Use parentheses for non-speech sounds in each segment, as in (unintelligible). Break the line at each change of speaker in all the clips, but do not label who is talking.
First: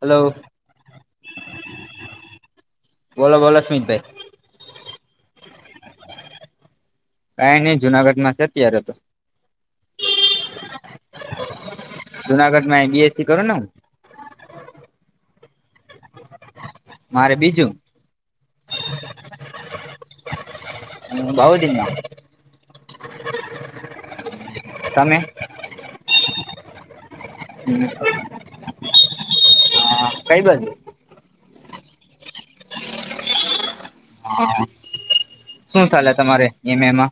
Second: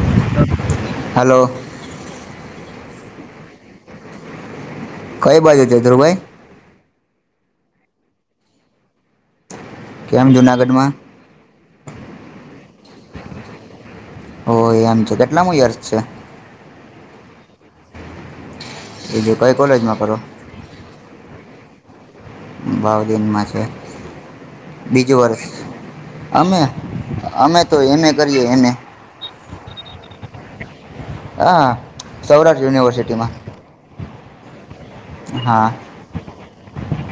Hello
hello
બોલો, બોલો સ્મિતભાઈ
બાજે છે, ધ્રુબાઈ
કઈ નઈ જુનાગઢમાં છે, અત્યારે તો
કેમ, જુનાગઢમા
જુનાગઢ બીએસસી કરો ને
ઓ એમ છે, કેટલામ યર્સ છે.
મારે બીજુ
બીજુ કઈ કોલેજમાં કરો
બાઉદીનમાં
ભાવદનમાં છે,
તમે
બીજું વર્ષ અમે અમે તો એને કરીએ એને.
કઈ બાજું?
આ સૌરાષ્ટ્ર યુનિવર્સિટીમાં.
હા.
હા
શું ચાલે તમારે એમ એમાં?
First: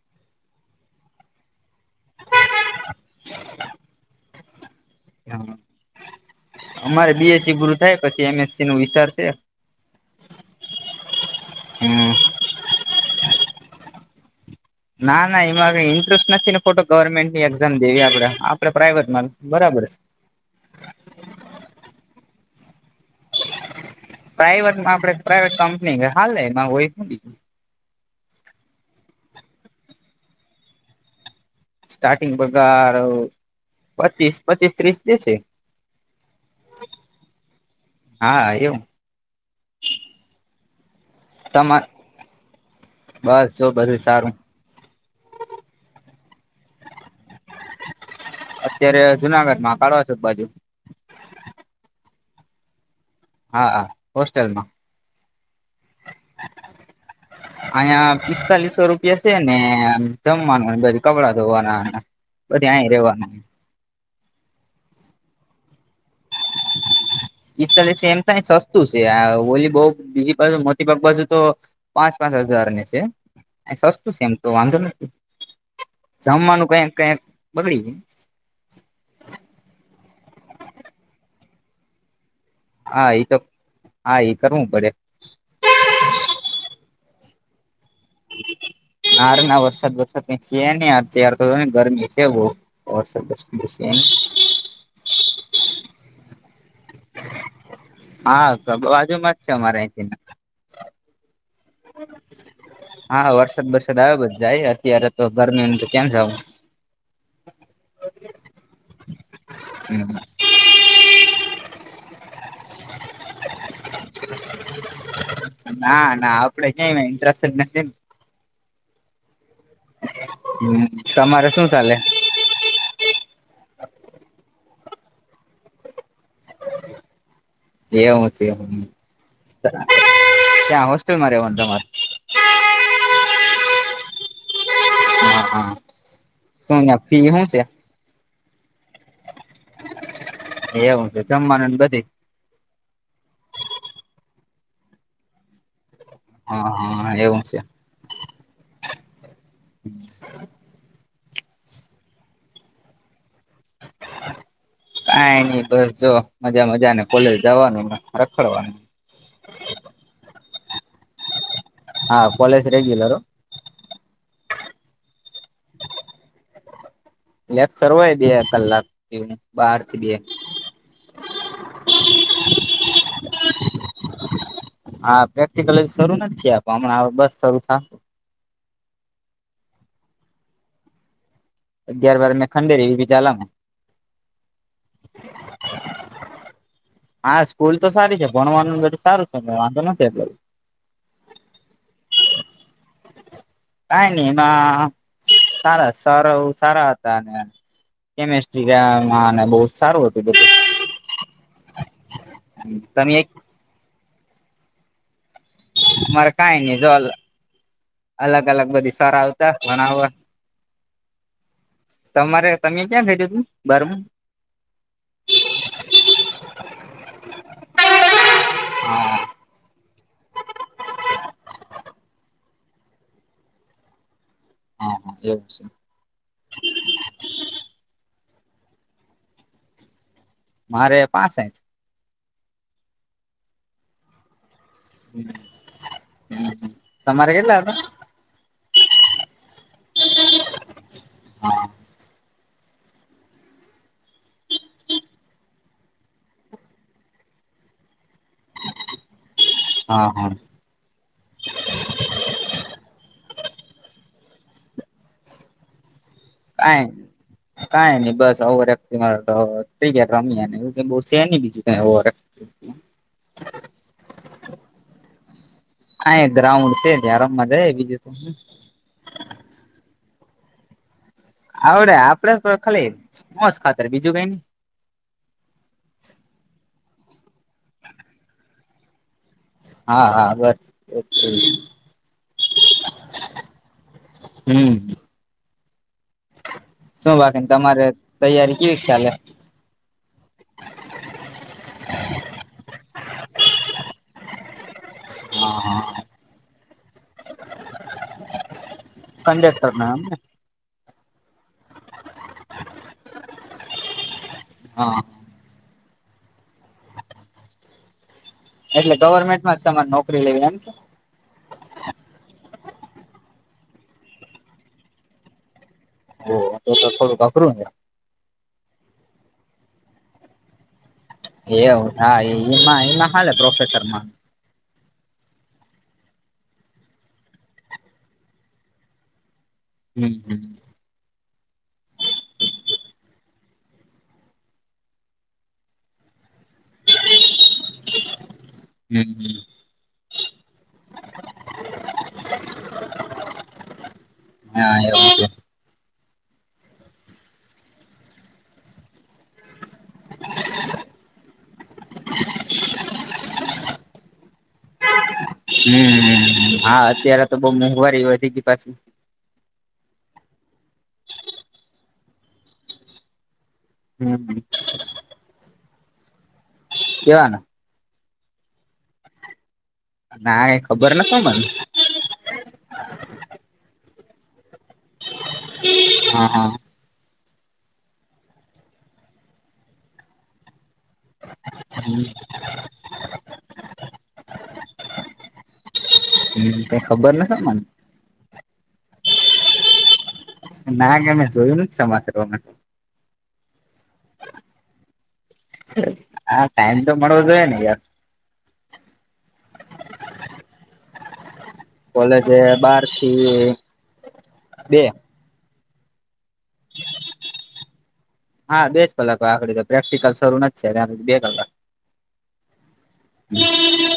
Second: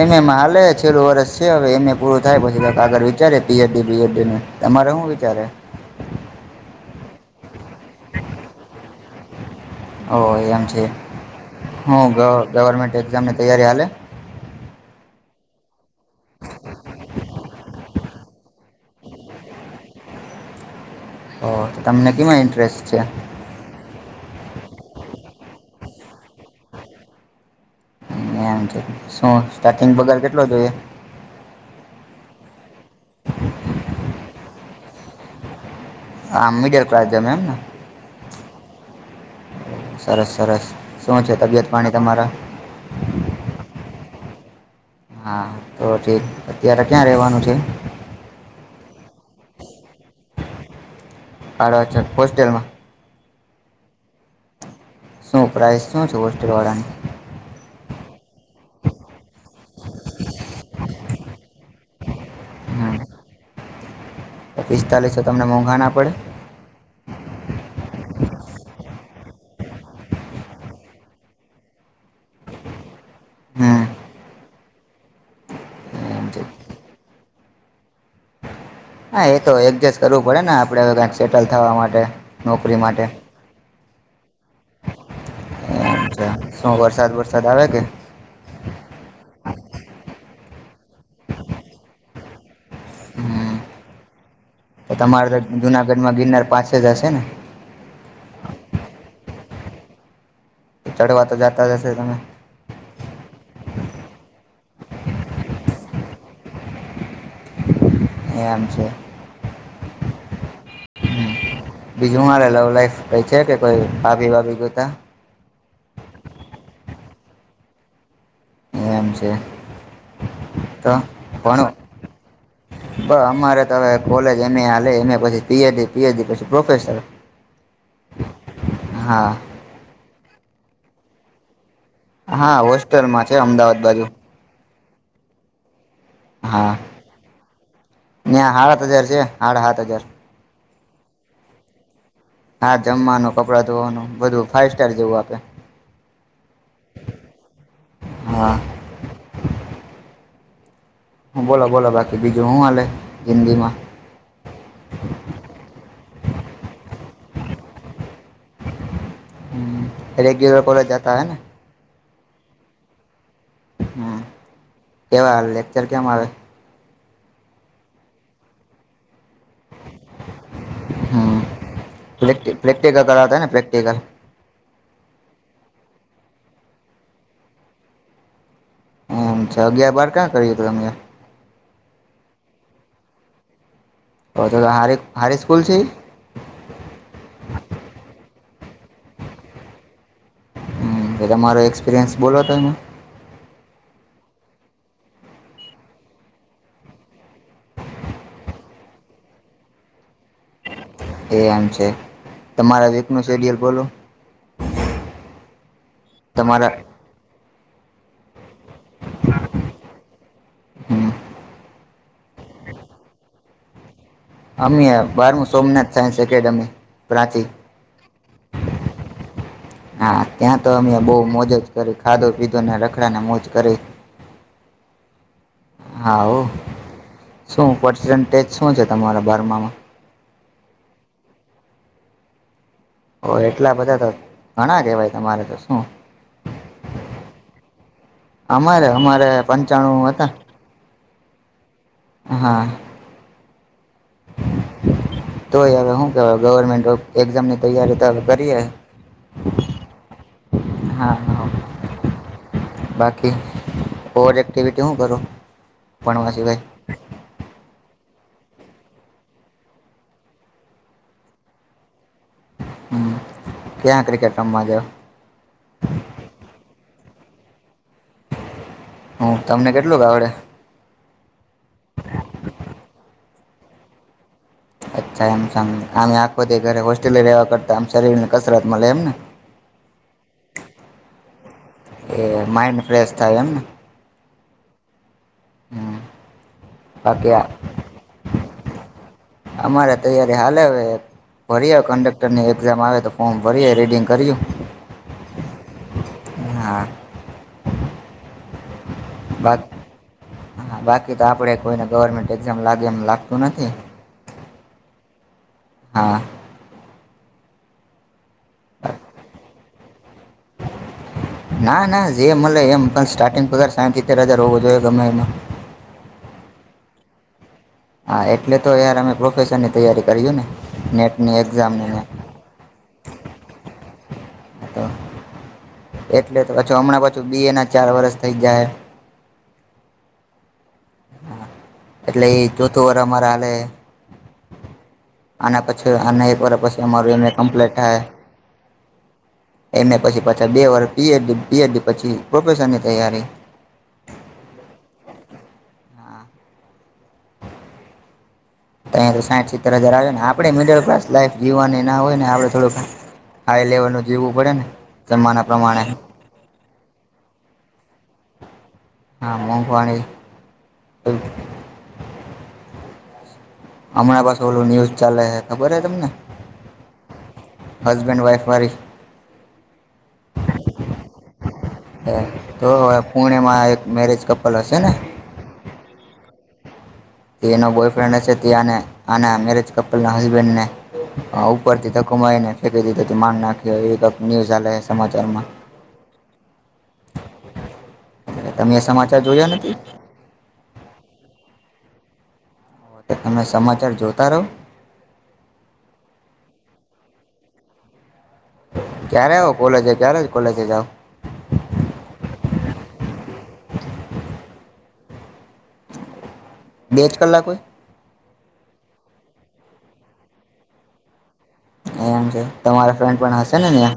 એમ એમાં હાલે, છેલ્લું વર્ષ છે હવે, એમ એ પૂરું થાય પછી કાઈક આગળ વિચારીએ પી એ ડી બી એડ ડીનું. તમા રે હું વિચાર હે?
અમારે બી એસ સી પૂરું થાય પછી એ મએસ સી નો વિચાર સે.
ઓહ એમ છે. હું
હમ
ગ ગવર્મેન્ટ એક્ઝામની તૈયારી હાલે?
ના, ના એમાં હવે ઇન્ટરેસ્ટ નથી ને ખોટો ગવર્મેન્ટ ની એક્ઝામ દેવી આપણે. આપડે પ્રાઈવેટમાં બરાબર છી.
ઓહ, તો તમને કેમાં ઇન્ટરેસ્ટ છે?
પ્રાઈવેટમાં આપણેે પ્રાઈવેટ કંપની હાલે એમાં હોય હું બીજું.
એમ છે. શું સ્ટાર્ટિંગ પગાર કેટલો જોઈએ?
સ્ટાર્ટિંગ પગાર પચીસ-પચીસ ત્રીસ દે છે.
આમ મિડલ ક્લાસ જેમ એમ ને?
હા એવું.
સરસ-સરસ. શું છે તબિયત
તમા
પાણી તમારા?
બસ જો બધું સારું
હા, તો ઠીક. અત્યારે ક્યાં રહેવાનું છે?
અત્યારે જુનાગઢ માં કાડવા ચોક બાજુ.
કાડવા ચોક હોસ્ટલમાં?
હા, હા હોસ્ટેલમાં.
શું પ્રાઈઝ શું છે હોસ્ટેલવાળાની?
અહીંયા પિસ્તાલીસો રૂપિયા સે ને આમ જમવાનું ને બધું કપડાં ધોવાના ને પછી અહીયાં
હમ
રહેવાનું.
તો પિસ્તાલીસો તમને મોંઘા ના પડે?
(unintelligible) અયાં તો સસ્તું સે આ ઓલી બઉ બીજી બાજુ મોતી બાગ બાજુ તો પાંચ પાંચ-પાંચ હજાર ને સે.
હમ
અહિયાં સસ્તું સે એમ તો વાંધો નથી,
એમ છે
જમવાનું કએક-કએક બગડી જાય.
હા એ તો એડજસ્ટ કરવું પડે ને આપણે હવે કાઈક સેટલ થાવા માટે, નોકરી માટે
હા એ તો હા એ કરવું પડે
અચ્છા. શું વરસાદ-વરસાદ આવે કે?
નારે ના વરસાદ બરસાદ છે કાઈ છે નહીં અત્યારે જો ને ગરમી સે બહું. (inaudible)
હમ માં ગિરનાર પાછ
હા બાજુમાં જ છે અમારા અહિનથી.
ચડવા તો જા-
હા વરસાદ બરસાદ આવે પછી જાય અત્યારે તો ગરમી કેમ છો?
એમ છે
હમ્મ.
હમ્મ. બીજું હું હાલે લવ લાઈફ કાઈ છે કે કોઈ ભાભી વાભી ગોયતા?
ના, ના આપડે ક્યાં એમાં ઇન્ટસ્ટડ જ નથી.
એમ છે.
હમ્મ. તમારે શું ચાલે?
બહ અમારે તો હવે કોલેજ એમ એ હાલે એમ પીએડ
તેવું સે એમ.
હા
ત્યાં હોસ્ટેલમાં આવવાનું તમારે?
હા હોસ્ટેલમાં છે અમદાવાદ બાજુ.
હા, હા. શું ન્યાં ફી હું છે?
ન્યા હાત હજાર છે, હાડા હાત હજાર.
એવું છે. જમવાનું ને બધુંય?
હા જમવાનું, કપડાં ધોવાનું, બધું ફાઈવ સ્ટાર જેવું આપે.
હા હા એવું છે
હ
હમ
હ બોલા બોલા બાકી બીજું હું હાલલે જિંદગી માં
કઈ નઈ બસ જો મજા મજા ને કોલેજ જવાનું રખડવાનું
હ રેગ્યુલર કોલેજ જતા હે ને
હા કોલેજ રેગ્યુલર
હમ કેવા લેક્ચર કેમ આવે
લેક્ચર હોય બે કલાક બાર થી બે
હમ પ્ર પ્રેક્ટિકલ કરાતા ને પ્રેક્ટિકલ
હા પ્રેક્ટિકલ શરૂ નથી આપ હમણાં બસ શરૂ થ
અચ્છા અગિયાર બાર ક્યાં કરી્યો તો તમે
અગિયાર બાર મેં ખંડે રી વી ચાલા
તો તો હારી હારી સ્કૂલ છે
(inaudible) હા સ્કૂલ તો સારી છે ભણવાનું બધું સારું છે ને વાંધો નથી એટ
હમ તમારો એક્સપિરિયન્સ બોલો ત અયા
કઈ નઈ એમાં સારા સર સારા હતા કેમેસ્ટ્રીને બહ સારું હતું બધું
એ એમ છે તમારા વીક
તમે
નું
એક
શેડ્યુલ બોલો
મારે કઈ
તમારા
નહી જો અ અલગ લગ બધી સર આવતા ભણવવા
હમ
તમારે તમે ક્યાં કર્યુંધું તું બારમું
અમ બારમું સોમનાથ સાયન્સ એકેડેમી પ્રાંચી (inaudible) હા ત્યાં તો અમે બહ મોજજ કરી ખાધો પીધો ને રખડા ને મોજ કરી
હા હા એવ
હાવ શું પસન્ટેજ શું છે તમારા બારમામાં
મારે પાંસઠ
હ એટલા બધા હતા ઘણા કેહેવાય તમારે તો શું
તમારે કેટલા હતા?
અમારે અમારે પંચાણું હતા
હા
હા તોય હવે શું કહેવાય ગવર્મેન્ટ એક્ઝામની તૈયારી તો કરવી બરી હ
હા હા
હા હા
(inaudible)
હોર એક્ટિિવિટી હ કરો ભણવા સિવાય
કઈ કઈ નહી બસ ઓવર એક્ટિંગ થીતો ઠીક હે રમી ને બીજી કોઈ સે નહીં ગયા બીજી કઈ ઓવર (inaudible)
હમ ક્યાં ક્રિકેટ રમવા જાવ
આ એ ગ્રાઉન્ડ છે ત્યા રમવા જાય બીજું ત
હ, તમને કેટલુંક આવડે?
આવડે, આપડે તો ખાલી સ્મોસ ખાતર બીજું કઈ નઈ!
અચ્છા, એમ સમ, આમેય આખો દી હોસ્ટેલે રેવા કરતા આમ શરીર ને કસરત મલે એમ ને?
હા, હા, બસ
એ માઇન્ડ ફ્રેશ થાય એમ ને
(unintelligible) હમ
હમ
શું બાકી તમારે તૈયારી કેવી ચાલે
અમારે તૈયારી હાલે હવે ભરીએ કંડક્ટર ની એક્ઝામ આવે તો ફોમ ભરીએ, રીડિંગ કરીએ.
હા હા. (unintelligible)
ક તો આપણે કોઈને ગવર્મેન્ટ એક્ઝામ લાગે એમ લાગતું નથી.
હા.
હા.
એટલે ગવર્મેન્ટમાં જ તમારે નોકરી લેવી એમ છે?
ના ના જે મળલે એમ પણ સ્ટાર્ટિંગ પગાર સાઠ સીતેર હજાર હોવો જોઈએ ગમે એમાં.
ઓ તો થોડ અકરું
હા એટલે તો યાર અમે પ્રોફેશનની તૈયારી કરીએને નેટ
એવું હામાં એમાં હાલે પ્રોફેસરમાં
એટલે તો (unintelligible) હમણાં પાછું બી એ ના ચાર વરષ થઈ જાય.
હમ્મ હમ્મ.
એટલે એ જોથું વારમારા હાલે આ પછી અને એક વાર પછી અમારું એમ એ કમ્પ્લીટ થાય.
હમ હમ
એને પછી પાછા બે વાર પ પીએડી પછી પ્રોફેસરની તૈયારી. (inaudible)
હા એવું છે.
અહીંયા તો સાઈઠ સિત્તર હજાર આવ ને આપણે મિડલ ક્લાસ લાઈફ જીવવાની ના હોય ને આપડે થડુંક હાઈ લેવલ ન જીવું પડે ને. જમાના પ્રમાણે
હમ્મ હા અત્યારે તો બહ મોંઘવારી વધી ગી પાછી.
હા મોંઘવાણી. હમણાં
હમ
પાસે ઓલું ન્યૂઝ ચાલે ખબર હે તમને?
કેવાનું?
હસબેન્ડ વાઇફ વરી.
ના એ ખબર નતો મને
તો હવે પુણેમાં મેરેજ કપલ હશે ને.
હા હા.
તેનો બોયફ્રેન્ડ છે તેને આના મેરેજ કપલના હસબેન્ડને હા ઉપરથી ધકોમારીને ફેંકી દીધો માન નાખી એ ન્યૂઝ સમાચારમાં
હમ્મ તે ખબર નતો મને
તમે એ સમાચાર જોયા નથી?
ના ગમે જોયું ન જ સમાચારવામાં.
તમે સમજ
હા ટાઈમ તો મળવો જોએ ને યાર.
ક્યારે આવ કોલેજ ક્યારે કોલેજ જાવ.
કોલેજ એ બારસી બે
બે જ કલાકોઈ.
હા બેજ કલાક આખડી તો પ્રેક્ટિકલ શરૂ નથી છે ત બે કલાક.
એમ છે તમારા ફ્રેન્ડ પણ હશે ને ઇયા?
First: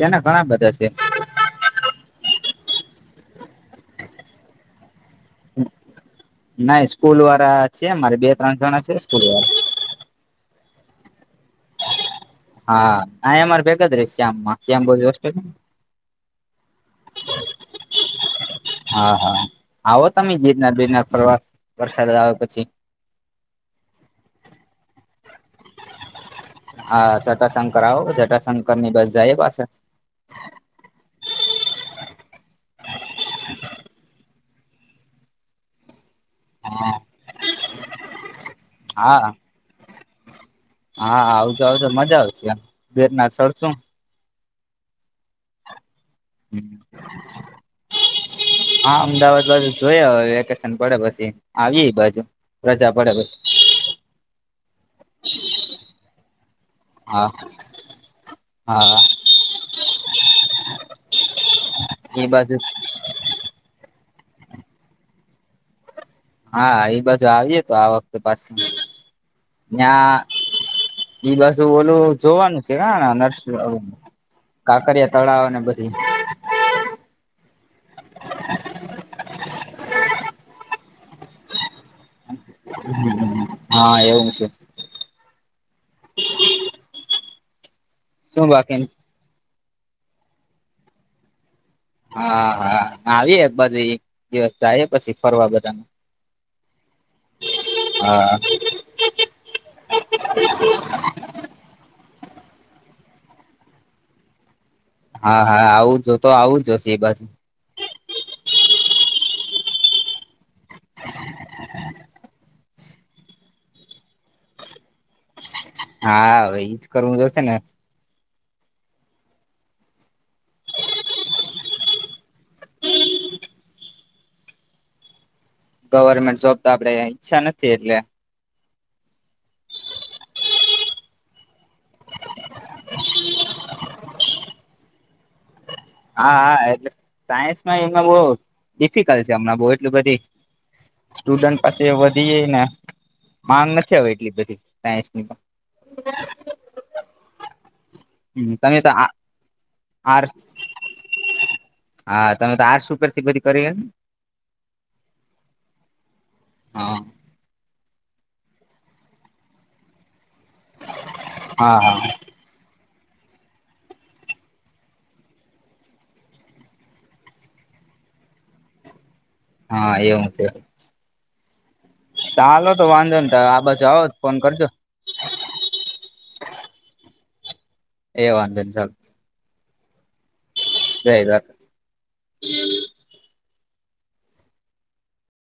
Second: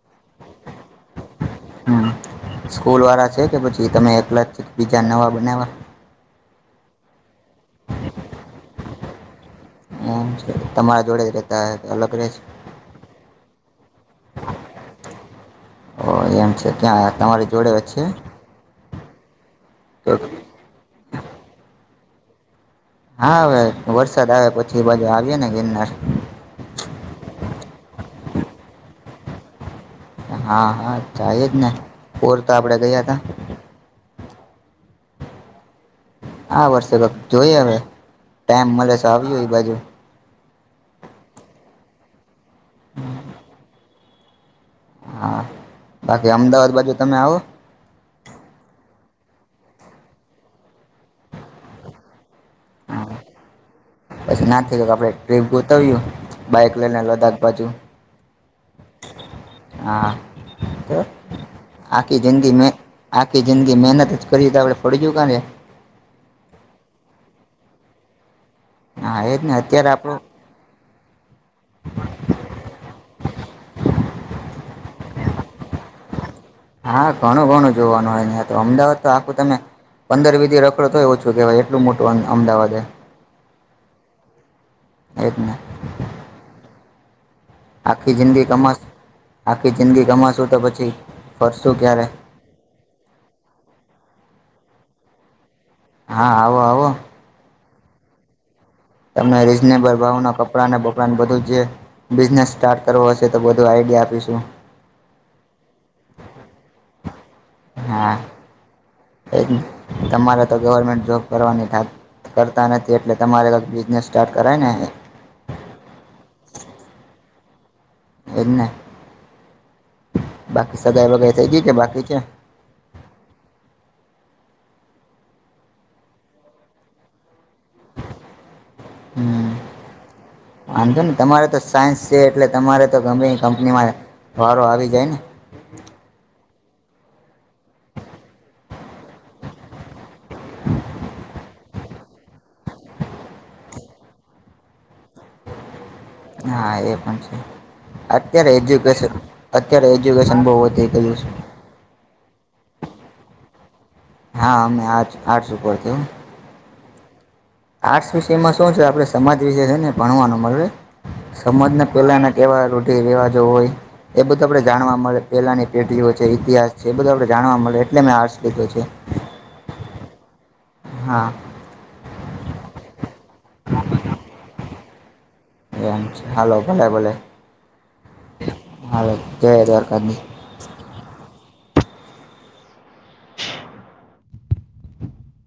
તેના ઘણા બધા છે.
હમ્મ સ્કૂલ વાળા છે કે પછી તમે એકલા જ બીજા નવા બનાવા?
નાઈ સ્કૂલ વાળા છે મારે બે ત્રણ જણા છે સ્કૂલ વાળા.
હમ્મ તમારા જોડે જ રતા હો તો અલગ રહે
હા આ અમારે ભેગા જ રે શ્યામમાં શ્યામ બોજ હોસ્ટેલમાં
તો એમ છે ત્યાં તમારી જોડે છે?
હા હા આવો તમે જીતનાર બીજનાર પ્રવાસ વરસાદ આવે પછી.
હા હવે વરસાદ આવે પછી બાજુ આવીયને ગિરનાર.
હા ચટાશંકરાવ. શંકર ની બસ જાય પાસા.
હા હા થાય જ ને ઓર તો આપડે ગયા ત. હા વર્ષે (unintelligible) જોઈ હવે. ટાઈમ મળે છે આવ
હા
હોય બાજુ
હા આવજો આવજો મજા આવશે આમ વટનાથળ શું
હા બાકી અમદાવાદ બાજુ તમે આવો
પણ જોઈયે હવે વેકેશન પડે પછી આવી બાજુ રજા
હા
પડે પછી
પછી ના થ આપડે ટ્રીપ ગોતાવય્યું બાઈક લઈને
હા
લદાખ બાજુ
હા
હા કે આખી
એ બાજુ
જિંદગી આખી જિંદગી મહેનત જ કરી તો આપડ ફડીજયું કા
હા એ બાજુ આવીએ તો આ વખતે પાછી
હા એ જ ને અત્યારે આપણું
ત્યાં એઈ બાજુ ઓલું જોવાનું છે નર્સ કાકરિયા તળાવ ને બધી
હા ઘણું ઘણું જોવાનું હોય નહં તો અમદાવાદ તો આખું તમે પંદર વિધિ રખડો તોય એ ઓછું કહેય એટલું મોટું અંગ
હ હા એવું છે
એજ ને આખી જિંદગી
શું બાકી
કમાસ આખી જિંદગી કમાસું તો પછી ફરશું ક્યારે
હા હા આવીએ એક બાજુ એક દિવસ જાય પછી ફરવા બધા
હા આવો આવો
હા
તમે રીઝનેબલ ભાવના કપડાને બકડાને બધું જે બિઝનેસ સ્ટાર્ટ કરવો હશે તો બ અગે આપીશું
હા હા આવું જો તો આવું જોશે એ બાજુ
હા એજ તમારે ગવર્મેન્ટ જોબ કરવાની કરતા નથી એટલે તમારે ક બિઝનેસ સ્ટાર્ટ કરાય ને
હા એજ કરવું જોશે ને
એજ ને બાકી સગાઈ વગ થઇ ગય કે બાકી છે
ગવર્મેન્ટ જોબ તો આપડે ઈચ્છા નથી એટલે
હમ વાંધો ને તમારે તો સાયન્સ છે એટલે તમારે તો ગમે કંપનીમાં વારો આવી જાય ને
હા હા એટલે સાયન્સમાં એ બ ડિફિકલ્ટ છે હમણાં બહ એટલ બધી સ્ટુડન્ટ પાસે વધીએ ને માંગ નથી આવે એટલી બધી સાયસની
હા એ પણ છે અત્યારે
તમે તો આ
એજ્યુકેશન અત્યારે એજ્યુકેશન
આર્ટસ
બહુ વધી ગયું છે
હા તમે તો આર સુપેર થી બધી કરીને
હા અમે આર્ટ આર્ટ્સ
હા
આર્ટસ વિષમાં શું છે આપડે સમાજ વિષ છે ને ભણવાનું મળ
હા
સમજને
હા
પેલાના કેવા રોઢિ રિવાજો હોય એ બધું આપડે જાણવા મળે પેલાની પેઢીઓ છે ઇતિહાસ છે એ બધું આપણે જાણવા મળે એટલે મેં હર્સ લીધો છે
હા એવું છે
હા
ચાલો તો વાંધો ને ત આ બાજ આવો ફોન કરજો
હાલો ભલે ભલે
એ વાંધો નહી
હાલ જજાર તબ
જાય વાત